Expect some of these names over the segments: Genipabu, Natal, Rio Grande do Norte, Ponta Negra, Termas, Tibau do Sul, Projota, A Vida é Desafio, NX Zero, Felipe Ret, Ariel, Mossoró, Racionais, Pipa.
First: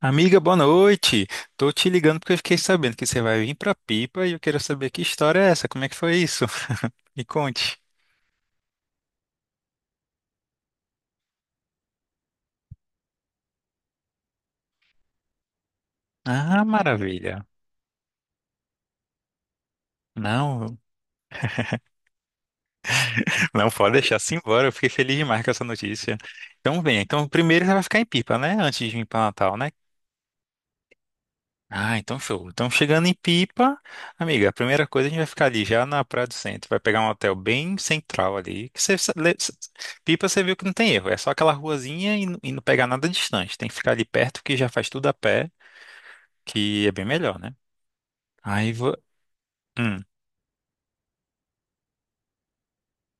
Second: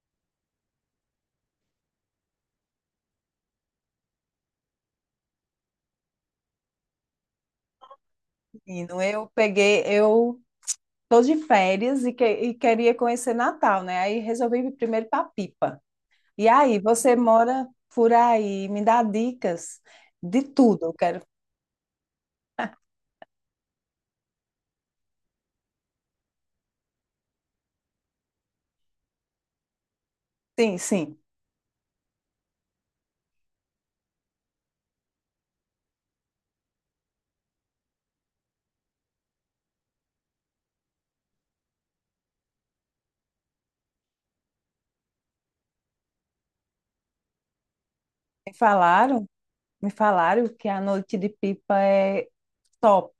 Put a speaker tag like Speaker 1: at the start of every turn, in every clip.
Speaker 1: Amiga, boa noite. Tô te ligando porque eu fiquei sabendo que você vai vir pra Pipa e eu quero saber que história é essa, como é que foi isso? Me conte.
Speaker 2: Menino, eu tô de férias e, e queria conhecer Natal, né? Aí resolvi ir primeiro para Pipa. E
Speaker 1: Ah,
Speaker 2: aí, você
Speaker 1: maravilha.
Speaker 2: mora por aí, me dá dicas de
Speaker 1: Não,
Speaker 2: tudo. Eu quero.
Speaker 1: não pode deixar assim embora. Eu fiquei feliz demais com essa notícia. Então vem. Então primeiro você vai ficar em Pipa, né? Antes de vir pra Natal, né?
Speaker 2: Sim, sim.
Speaker 1: Ah, então show. Então chegando em Pipa, amiga, a primeira coisa a gente vai ficar ali já na Praia do Centro, vai pegar um hotel bem central ali, que você, Pipa você viu que não tem erro, é só aquela ruazinha e, e não pegar nada distante, tem que ficar ali perto que já faz tudo a pé, que é bem melhor, né?
Speaker 2: Me
Speaker 1: Aí vou.
Speaker 2: falaram, me
Speaker 1: Hum.
Speaker 2: falaram que a noite de Pipa é top.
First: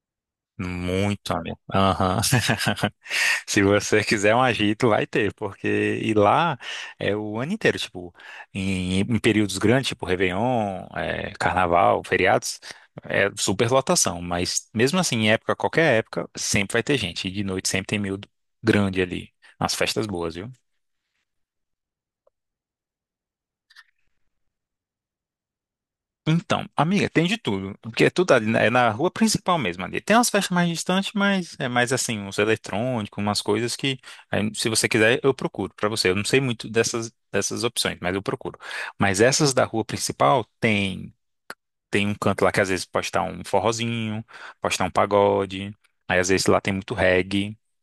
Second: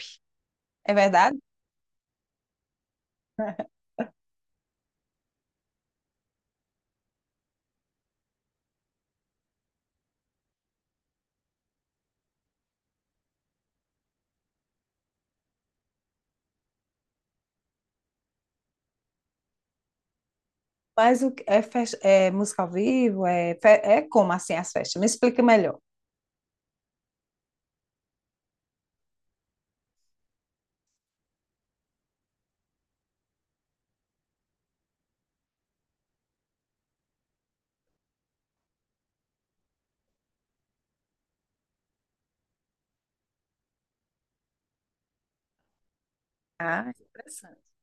Speaker 2: É
Speaker 1: Muito
Speaker 2: verdade?
Speaker 1: amigo. Aham. Se você quiser um agito, vai ter, porque e lá é o ano inteiro, tipo, em períodos grandes, tipo Réveillon, é, Carnaval, feriados, é super lotação, mas mesmo assim, em época, qualquer época, sempre vai ter gente, e de noite sempre tem miúdo grande ali, nas festas boas, viu?
Speaker 2: É, é música ao vivo? É como assim as festas? Me explica melhor.
Speaker 1: Então, amiga, tem de tudo, porque é tudo ali, né, é na rua principal mesmo ali. Tem umas festas mais distantes, mas é mais assim, uns eletrônicos, umas coisas que, aí, se você quiser, eu procuro pra você. Eu não sei muito dessas opções, mas eu procuro. Mas essas da rua principal tem um canto lá que às vezes pode estar um forrozinho, pode estar um pagode, aí às vezes lá tem
Speaker 2: Ah,
Speaker 1: muito reggae.
Speaker 2: interessante.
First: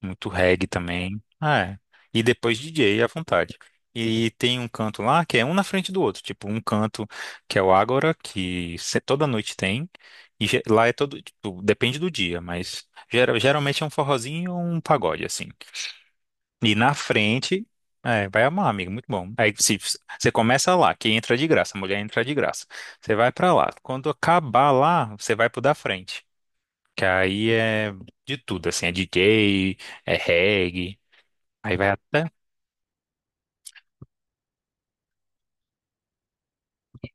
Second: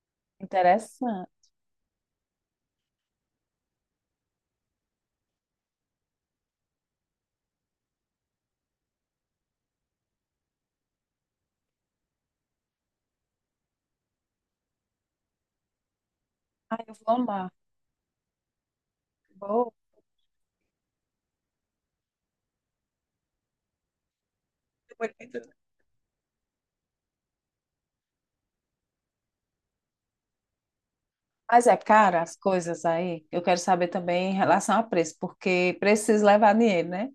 Speaker 1: Muito reggae também.
Speaker 2: Interessante.
Speaker 1: Ah, é. E depois DJ à vontade. E tem um canto lá que é um na frente do outro. Tipo, um canto que é o Ágora, que toda noite tem. E lá é todo, tipo, depende do dia, mas geralmente é um forrozinho ou um pagode, assim. E
Speaker 2: Ai,
Speaker 1: na
Speaker 2: eu vou amar.
Speaker 1: frente, é, vai amar, amigo, muito bom. Aí
Speaker 2: Vou.
Speaker 1: se, você começa lá, que entra de graça, a mulher entra de graça. Você vai pra lá. Quando acabar lá, você vai pro da frente. Que aí é de tudo, assim, é DJ, é reggae.
Speaker 2: Mas
Speaker 1: Aí
Speaker 2: é
Speaker 1: vai
Speaker 2: cara
Speaker 1: até.
Speaker 2: as coisas aí. Eu quero saber também em relação a preço, porque preciso levar dinheiro, né?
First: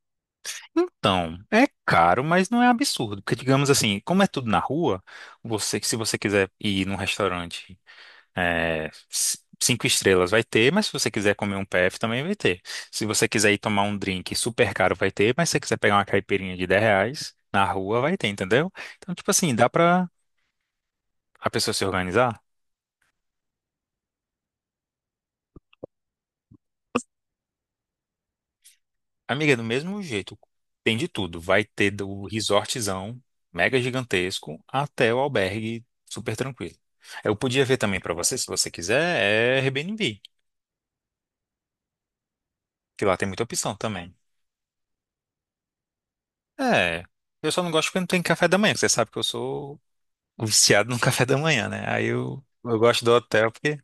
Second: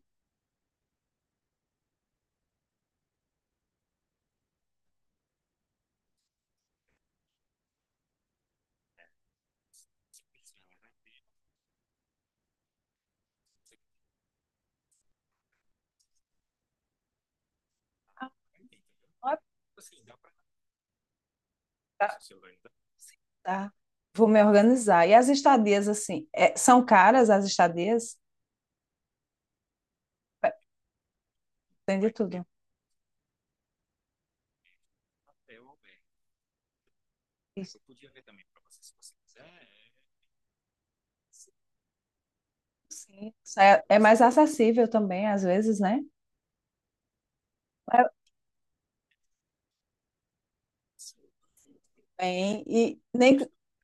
Speaker 1: Então, é caro, mas não é absurdo. Porque, digamos assim, como é tudo na rua, você, se você quiser ir num restaurante é, 5 estrelas, vai ter, mas se você quiser comer um PF, também vai ter. Se você quiser ir tomar um drink super caro, vai ter, mas se você quiser pegar uma caipirinha de R$ 10 na rua, vai ter,
Speaker 2: Ah,
Speaker 1: entendeu? Então, tipo assim, dá pra a pessoa se
Speaker 2: tá.
Speaker 1: organizar.
Speaker 2: Tá. Vou me organizar. E as estadias, assim, são caras as estadias?
Speaker 1: Amiga, do mesmo jeito,
Speaker 2: É,
Speaker 1: tem de tudo. Vai ter
Speaker 2: tem de
Speaker 1: do
Speaker 2: tudo.
Speaker 1: resortzão mega gigantesco até o albergue super tranquilo. Eu podia ver
Speaker 2: Isso.
Speaker 1: também pra você, se você quiser, é Airbnb, que lá tem
Speaker 2: Sim,
Speaker 1: muita
Speaker 2: isso
Speaker 1: opção
Speaker 2: é, é
Speaker 1: também.
Speaker 2: mais acessível também, às vezes, né?
Speaker 1: É, eu só não gosto porque
Speaker 2: É.
Speaker 1: não tem café da manhã, que você sabe que eu sou viciado no café da manhã, né? Aí
Speaker 2: Bem,
Speaker 1: eu gosto do hotel porque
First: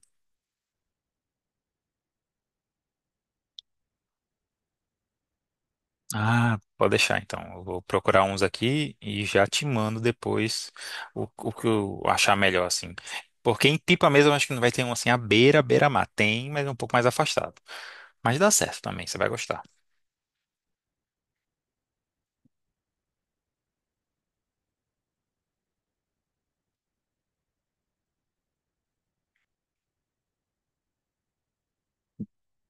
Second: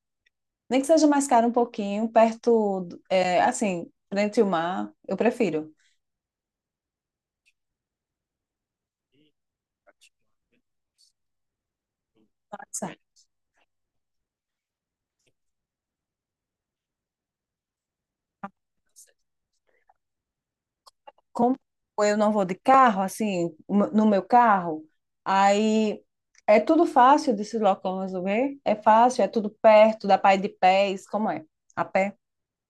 Speaker 2: nem que seja mais caro um pouquinho, perto, é, assim, frente ao mar, eu prefiro.
Speaker 1: Ah, pode deixar então. Eu vou procurar uns aqui e já te mando depois o que eu achar
Speaker 2: Tá
Speaker 1: melhor, assim.
Speaker 2: certo.
Speaker 1: Porque em Pipa mesmo eu acho que não vai ter um assim à beira, beira-mar. Tem, mas é um pouco mais afastado. Mas dá certo também, você vai gostar.
Speaker 2: Como eu não vou de carro, assim, no meu carro, aí é tudo fácil de se locomover, é fácil, é tudo perto, dá para ir de pés, como é? A pé.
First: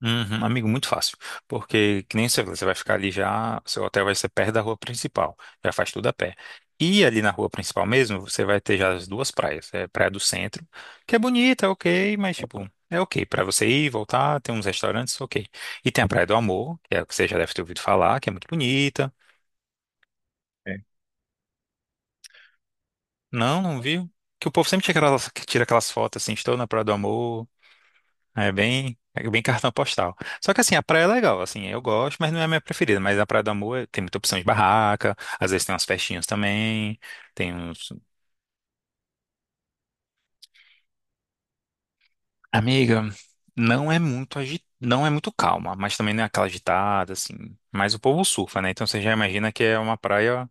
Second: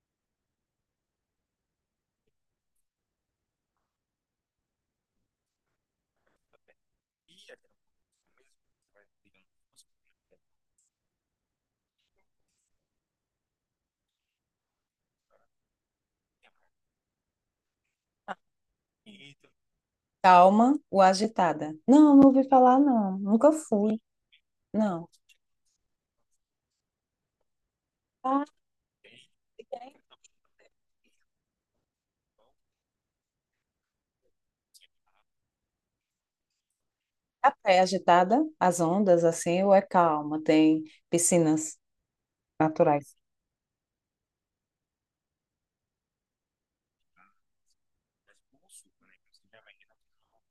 Speaker 1: Uhum, amigo, muito fácil. Porque, que nem você falou, você vai ficar ali já, seu hotel vai ser perto da rua principal, já faz tudo a pé. E ali na rua principal mesmo, você vai ter já as duas praias. É a Praia do Centro, que é bonita, é ok, mas tipo, é ok. Pra você ir, voltar, tem uns restaurantes, ok. E tem a Praia do Amor, que é a que você já deve ter ouvido falar, que é muito bonita.
Speaker 2: Calma
Speaker 1: É.
Speaker 2: ou agitada? Não, não ouvi falar, não. Nunca
Speaker 1: Não, não
Speaker 2: fui,
Speaker 1: viu? Que o povo sempre tira
Speaker 2: não.
Speaker 1: aquelas, que tira aquelas fotos assim, estou na Praia do Amor.
Speaker 2: Ah,
Speaker 1: É bem cartão
Speaker 2: tem
Speaker 1: postal. Só que assim, a praia é legal, assim, eu gosto, mas não é a minha preferida. Mas a Praia do Amor tem muita opção de barraca, às vezes tem umas festinhas também,
Speaker 2: a
Speaker 1: tem
Speaker 2: pé
Speaker 1: uns...
Speaker 2: agitada, as ondas, assim, ou é calma? Tem piscinas
Speaker 1: Amiga,
Speaker 2: naturais.
Speaker 1: não é muito agi... não é muito calma, mas também não é aquela agitada, assim. Mas o povo surfa, né? Então você já imagina que é uma praia,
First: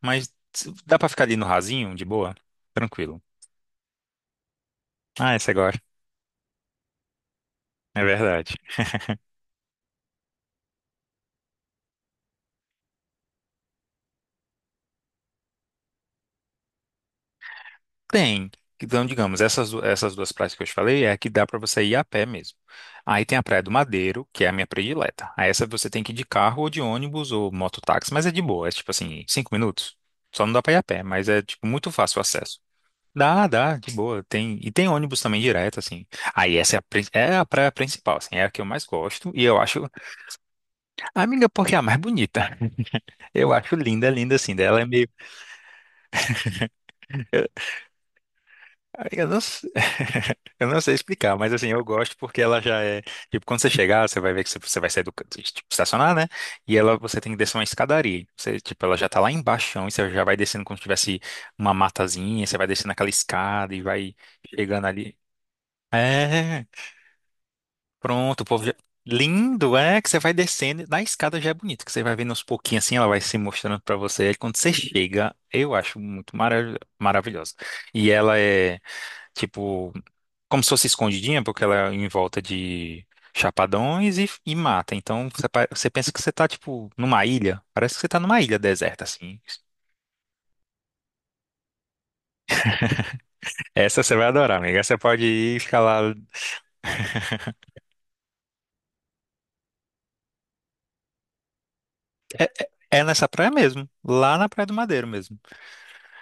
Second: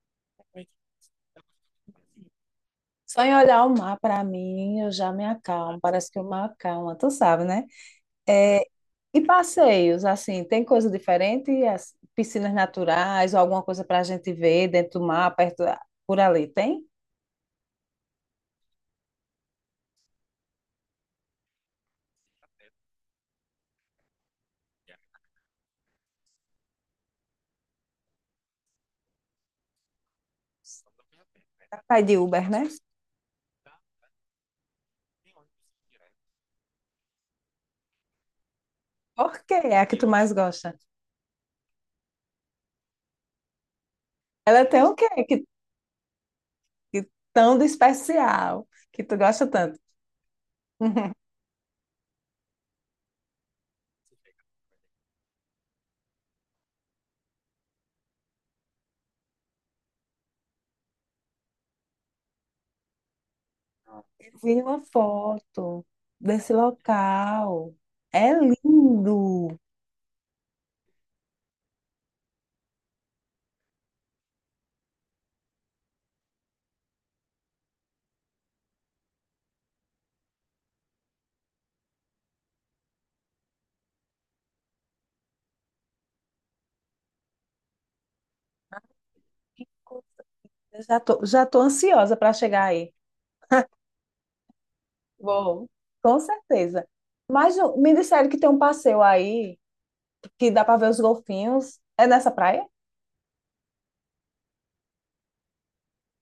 Speaker 1: mas dá pra ficar ali no rasinho, de boa, tranquilo.
Speaker 2: Só em olhar o mar, para mim, eu já me
Speaker 1: Ah, você
Speaker 2: acalmo.
Speaker 1: gosta.
Speaker 2: Parece que o mar acalma, tu sabe, né?
Speaker 1: É verdade.
Speaker 2: É. E passeios, assim, tem coisa diferente? As piscinas naturais ou alguma coisa para a gente ver dentro do mar, perto, por ali, tem?
Speaker 1: Tem. Então, digamos, essas, essas duas praias que eu te falei é a que dá para você ir a pé mesmo. Aí tem a Praia do Madeiro, que é a minha predileta. Aí essa você tem que ir de carro ou de ônibus ou mototáxi, mas é de boa, é tipo assim, 5 minutos. Só não dá para ir a pé, mas é tipo muito
Speaker 2: Pai
Speaker 1: fácil
Speaker 2: de
Speaker 1: o
Speaker 2: Uber,
Speaker 1: acesso.
Speaker 2: né?
Speaker 1: Dá, dá, de boa. Tem, e tem ônibus também direto, assim. Aí essa é a, é a praia principal, assim, é a que eu mais gosto.
Speaker 2: Por
Speaker 1: E
Speaker 2: quê?
Speaker 1: eu
Speaker 2: É a
Speaker 1: acho,
Speaker 2: que tu mais gosta.
Speaker 1: amiga, porque é a mais bonita. Eu acho linda, linda, assim.
Speaker 2: Ela
Speaker 1: Dela
Speaker 2: tem
Speaker 1: é
Speaker 2: o quê
Speaker 1: meio
Speaker 2: que tão de especial que tu
Speaker 1: Eu não,
Speaker 2: gosta
Speaker 1: s-
Speaker 2: tanto?
Speaker 1: eu não sei explicar, mas assim, eu gosto porque ela já é. Tipo, quando você chegar, você vai ver que você vai sair do tipo, estacionar, né? E ela, você tem que descer uma escadaria. Você, tipo, ela já tá lá embaixo, e você já vai descendo como se tivesse uma matazinha, você vai descendo aquela escada e vai
Speaker 2: Eu vi uma
Speaker 1: chegando ali.
Speaker 2: foto desse
Speaker 1: É,
Speaker 2: local. É
Speaker 1: pronto, o povo já.
Speaker 2: lindo.
Speaker 1: Lindo, é que você vai descendo, na escada já é bonito, que você vai vendo aos pouquinhos assim, ela vai se mostrando pra você. Aí quando você chega, eu acho muito maravilhosa. E ela é, tipo como se fosse escondidinha, porque ela é em volta de chapadões e mata. Então você, você pensa que você tá, tipo, numa ilha. Parece que você tá numa ilha deserta, assim.
Speaker 2: Que coisa. Já tô ansiosa para chegar aí.
Speaker 1: Essa você vai adorar, amiga. Essa Você pode ir e
Speaker 2: Bom,
Speaker 1: ficar lá.
Speaker 2: com certeza. Me disseram que tem um passeio aí que dá para ver os golfinhos. É nessa praia?
Speaker 1: É nessa praia mesmo, lá na Praia do Madeiro mesmo.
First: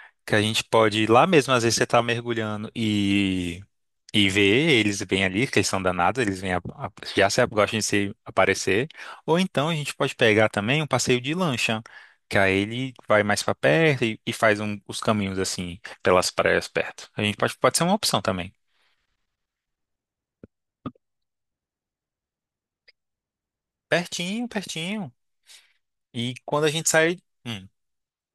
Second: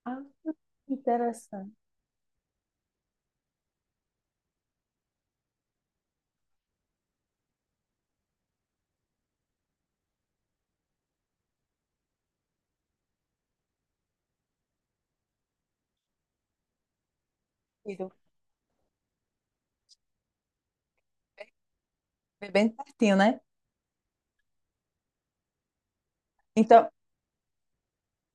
Speaker 2: Ah,
Speaker 1: Que a gente pode ir lá mesmo, às
Speaker 2: interessante.
Speaker 1: vezes você tá mergulhando e ver, eles vêm ali, que eles são danados, eles vêm já se, gostam de se aparecer. Ou então a gente pode pegar também um passeio de lancha, que aí ele vai mais pra perto e faz um- os caminhos assim, pelas praias perto. A gente pode, pode ser uma opção também.
Speaker 2: É bem pertinho, né?
Speaker 1: Pertinho, pertinho. E quando a gente
Speaker 2: Então,
Speaker 1: sai.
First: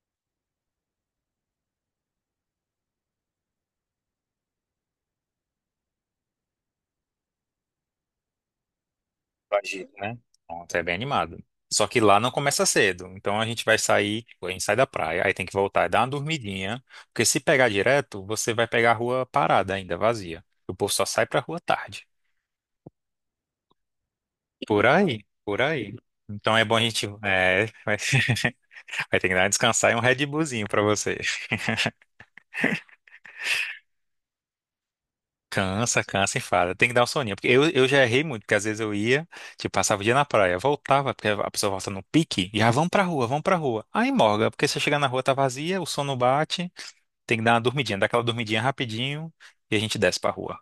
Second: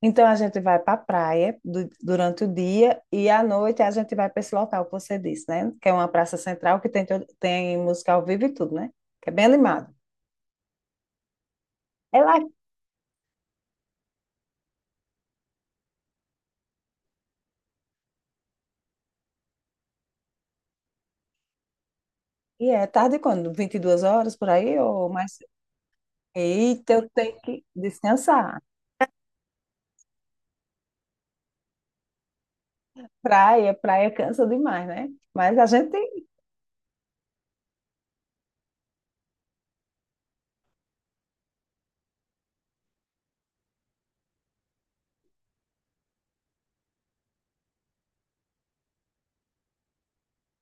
Speaker 2: então a gente vai para a praia durante o dia e à noite a gente vai para esse local que você disse, né? Que é uma praça central que tem, tem música ao vivo e tudo, né? Que é bem
Speaker 1: Agito,
Speaker 2: animado.
Speaker 1: né? Pronto, é bem animado. Só que lá
Speaker 2: É
Speaker 1: não
Speaker 2: lá.
Speaker 1: começa cedo. Então a gente vai sair, tipo, a gente sai da praia, aí tem que voltar e dar uma dormidinha. Porque se pegar direto, você vai pegar a rua parada ainda, vazia. O povo só sai pra rua tarde.
Speaker 2: E é tarde quando? 22 horas por aí
Speaker 1: Por
Speaker 2: ou
Speaker 1: aí,
Speaker 2: mais?
Speaker 1: por aí. Então é bom a
Speaker 2: Eita,
Speaker 1: gente.
Speaker 2: eu tenho que
Speaker 1: É, vai,
Speaker 2: descansar.
Speaker 1: vai ter que dar uma descansar e um Red Bullzinho pra você.
Speaker 2: Praia, praia cansa demais, né? Mas a gente
Speaker 1: Cansa,
Speaker 2: tem.
Speaker 1: cansa, enfada. Tem que dar um soninho. Porque eu já errei muito, porque às vezes eu ia, tipo, passava o dia na praia, voltava, porque a pessoa volta no pique, e já vamos pra rua, vamos pra rua. Aí morga, porque se eu chegar na rua tá vazia, o sono bate, tem que dar uma dormidinha, dá aquela dormidinha rapidinho e a gente desce pra rua.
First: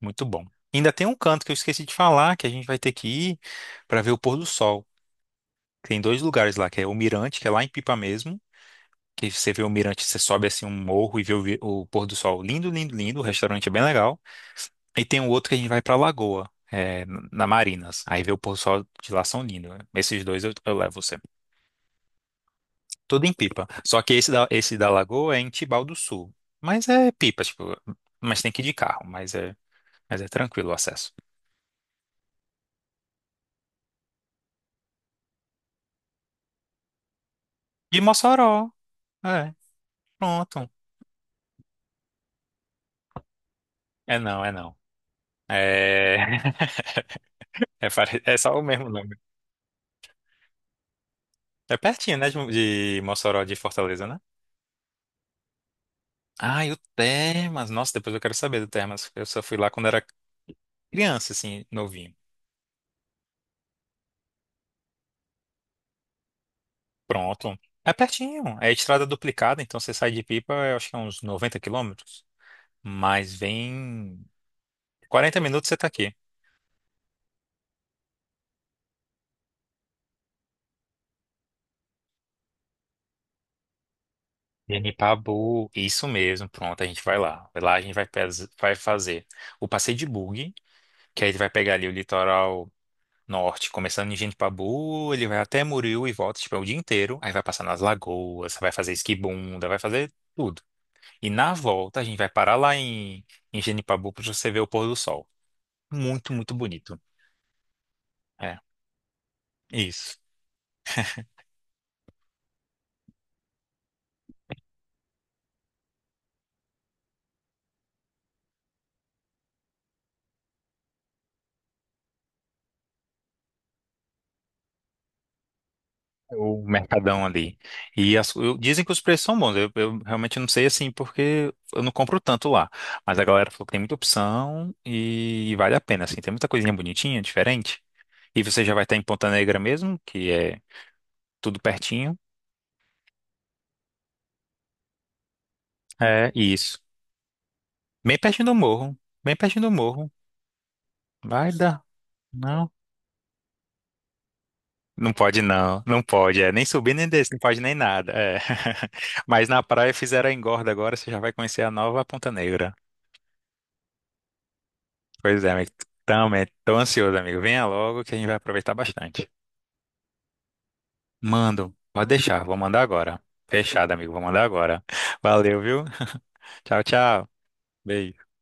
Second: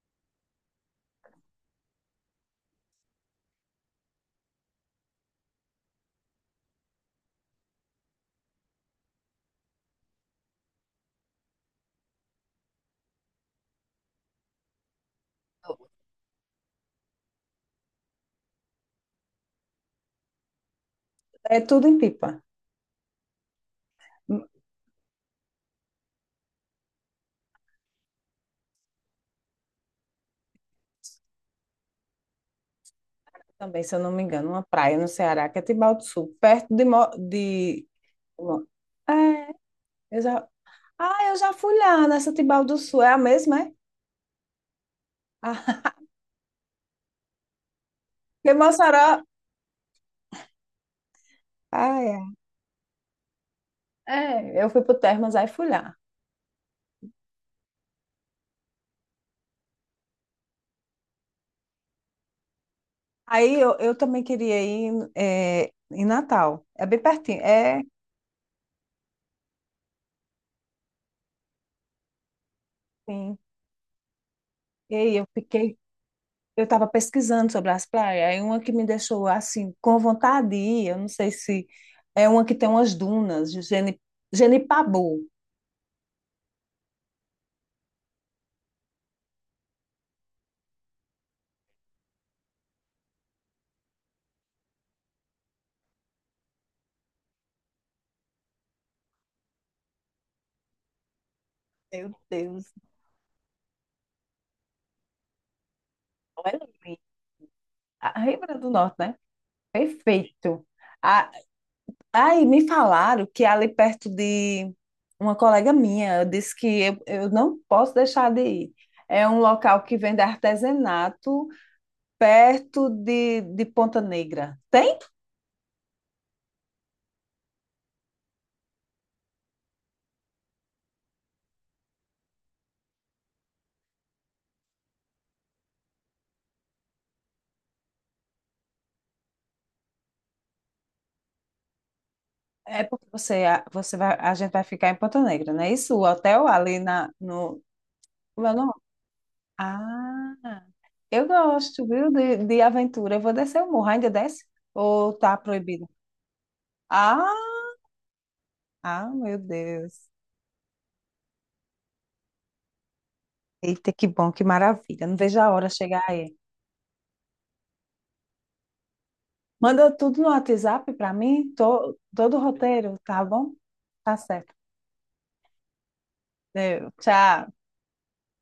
Speaker 1: Muito bom. Ainda tem um canto que eu esqueci de falar, que a gente vai ter que ir pra ver o pôr do sol. Tem dois lugares lá, que é o Mirante, que é lá em Pipa mesmo, que você vê o mirante, você sobe assim um morro e vê o pôr do sol. Lindo, lindo, lindo. O restaurante é bem legal. E tem um outro que a gente vai pra Lagoa, é, na Marinas. Aí vê o pôr do sol de lá são lindo. Esses dois eu levo você.
Speaker 2: É tudo em Pipa.
Speaker 1: Tudo em pipa. Só que
Speaker 2: Hum.
Speaker 1: esse da Lagoa é em Tibau do Sul. Mas é pipa, tipo, mas tem que ir de carro, mas é tranquilo o acesso.
Speaker 2: Também, se eu não me engano, uma praia no Ceará, que é Tibau do Sul, perto de, de...
Speaker 1: De
Speaker 2: Mo-
Speaker 1: Mossoró.
Speaker 2: é,
Speaker 1: É,
Speaker 2: eu já...
Speaker 1: pronto.
Speaker 2: Ah, eu já fui lá nessa Tibau do Sul. É a mesma, é?
Speaker 1: É não, é não.
Speaker 2: Ah,
Speaker 1: É, é, pare- é só
Speaker 2: porque
Speaker 1: o mesmo nome.
Speaker 2: Mossoró...
Speaker 1: É
Speaker 2: Ah,
Speaker 1: pertinho,
Speaker 2: é.
Speaker 1: né, de Mossoró de Fortaleza, né?
Speaker 2: É, eu fui pro Termas, aí fui lá.
Speaker 1: Ah, e o Termas. Nossa, depois eu quero saber do Termas. Eu só fui lá quando era criança, assim, novinho.
Speaker 2: Eu também queria ir é, em Natal. É bem pertinho.
Speaker 1: Pronto.
Speaker 2: É,
Speaker 1: É pertinho. É estrada duplicada, então você sai de Pipa, eu acho que é uns 90 quilômetros. Mas
Speaker 2: sim.
Speaker 1: vem
Speaker 2: Ei, eu
Speaker 1: 40 minutos você
Speaker 2: fiquei,
Speaker 1: tá aqui.
Speaker 2: eu estava pesquisando sobre as praias, aí uma que me deixou assim com vontade de ir, eu não sei se é uma que tem umas dunas, Genipabu.
Speaker 1: Genipabu, isso mesmo, pronto, a gente vai lá. Lá a gente vai, vai fazer o passeio de bug, que aí ele vai pegar ali o litoral norte, começando em Genipabu, ele vai até Muril e volta, tipo, é o dia inteiro. Aí vai passar nas lagoas, vai fazer esquibunda, vai fazer tudo. E na volta a
Speaker 2: Meu
Speaker 1: gente vai parar
Speaker 2: Deus,
Speaker 1: lá em, em Genipabu para você ver o pôr do sol. Muito, muito
Speaker 2: olha ali.
Speaker 1: bonito.
Speaker 2: A Rio
Speaker 1: É,
Speaker 2: Grande do Norte, né?
Speaker 1: isso.
Speaker 2: Perfeito. A- aí me falaram que é ali perto de uma colega minha, eu disse que eu não posso deixar de ir. É um local que vende artesanato perto de Ponta Negra. Tem?
Speaker 1: O mercadão ali. E as- eu- dizem que os preços são bons. Eu realmente não sei assim, porque eu não compro tanto lá. Mas a galera falou que tem muita opção e, vale a pena, assim. Tem muita coisinha bonitinha, diferente. E você já vai estar em Ponta Negra mesmo, que é tudo pertinho.
Speaker 2: É porque você vai, a gente vai ficar em Ponta Negra, não é isso? O
Speaker 1: É,
Speaker 2: hotel ali
Speaker 1: isso.
Speaker 2: na, no.
Speaker 1: Bem pertinho
Speaker 2: Como é o
Speaker 1: do
Speaker 2: nome?
Speaker 1: morro. Bem pertinho do morro.
Speaker 2: Ah, eu
Speaker 1: Vai dar.
Speaker 2: gosto, viu, de
Speaker 1: Não.
Speaker 2: aventura. Eu vou descer o morro, ainda desce?
Speaker 1: Não
Speaker 2: Ou tá
Speaker 1: pode não,
Speaker 2: proibido?
Speaker 1: não pode, é, nem subir nem
Speaker 2: Ah,
Speaker 1: descer, não pode nem nada, é.
Speaker 2: ah, meu
Speaker 1: Mas na praia
Speaker 2: Deus.
Speaker 1: fizeram a engorda agora, você já vai conhecer a nova Ponta Negra.
Speaker 2: Eita, que bom, que maravilha. Não vejo
Speaker 1: Pois é,
Speaker 2: a hora
Speaker 1: amigo,
Speaker 2: chegar aí.
Speaker 1: também tô ansioso, amigo, venha logo que a gente vai aproveitar bastante.
Speaker 2: Manda tudo no WhatsApp para mim,
Speaker 1: Mando, pode
Speaker 2: todo o
Speaker 1: deixar, vou mandar
Speaker 2: roteiro,
Speaker 1: agora.
Speaker 2: tá bom?
Speaker 1: Fechado, amigo,
Speaker 2: Tá
Speaker 1: vou mandar
Speaker 2: certo.
Speaker 1: agora. Valeu, viu? Tchau,
Speaker 2: Deu.
Speaker 1: tchau.
Speaker 2: Tchau.
Speaker 1: Beijo.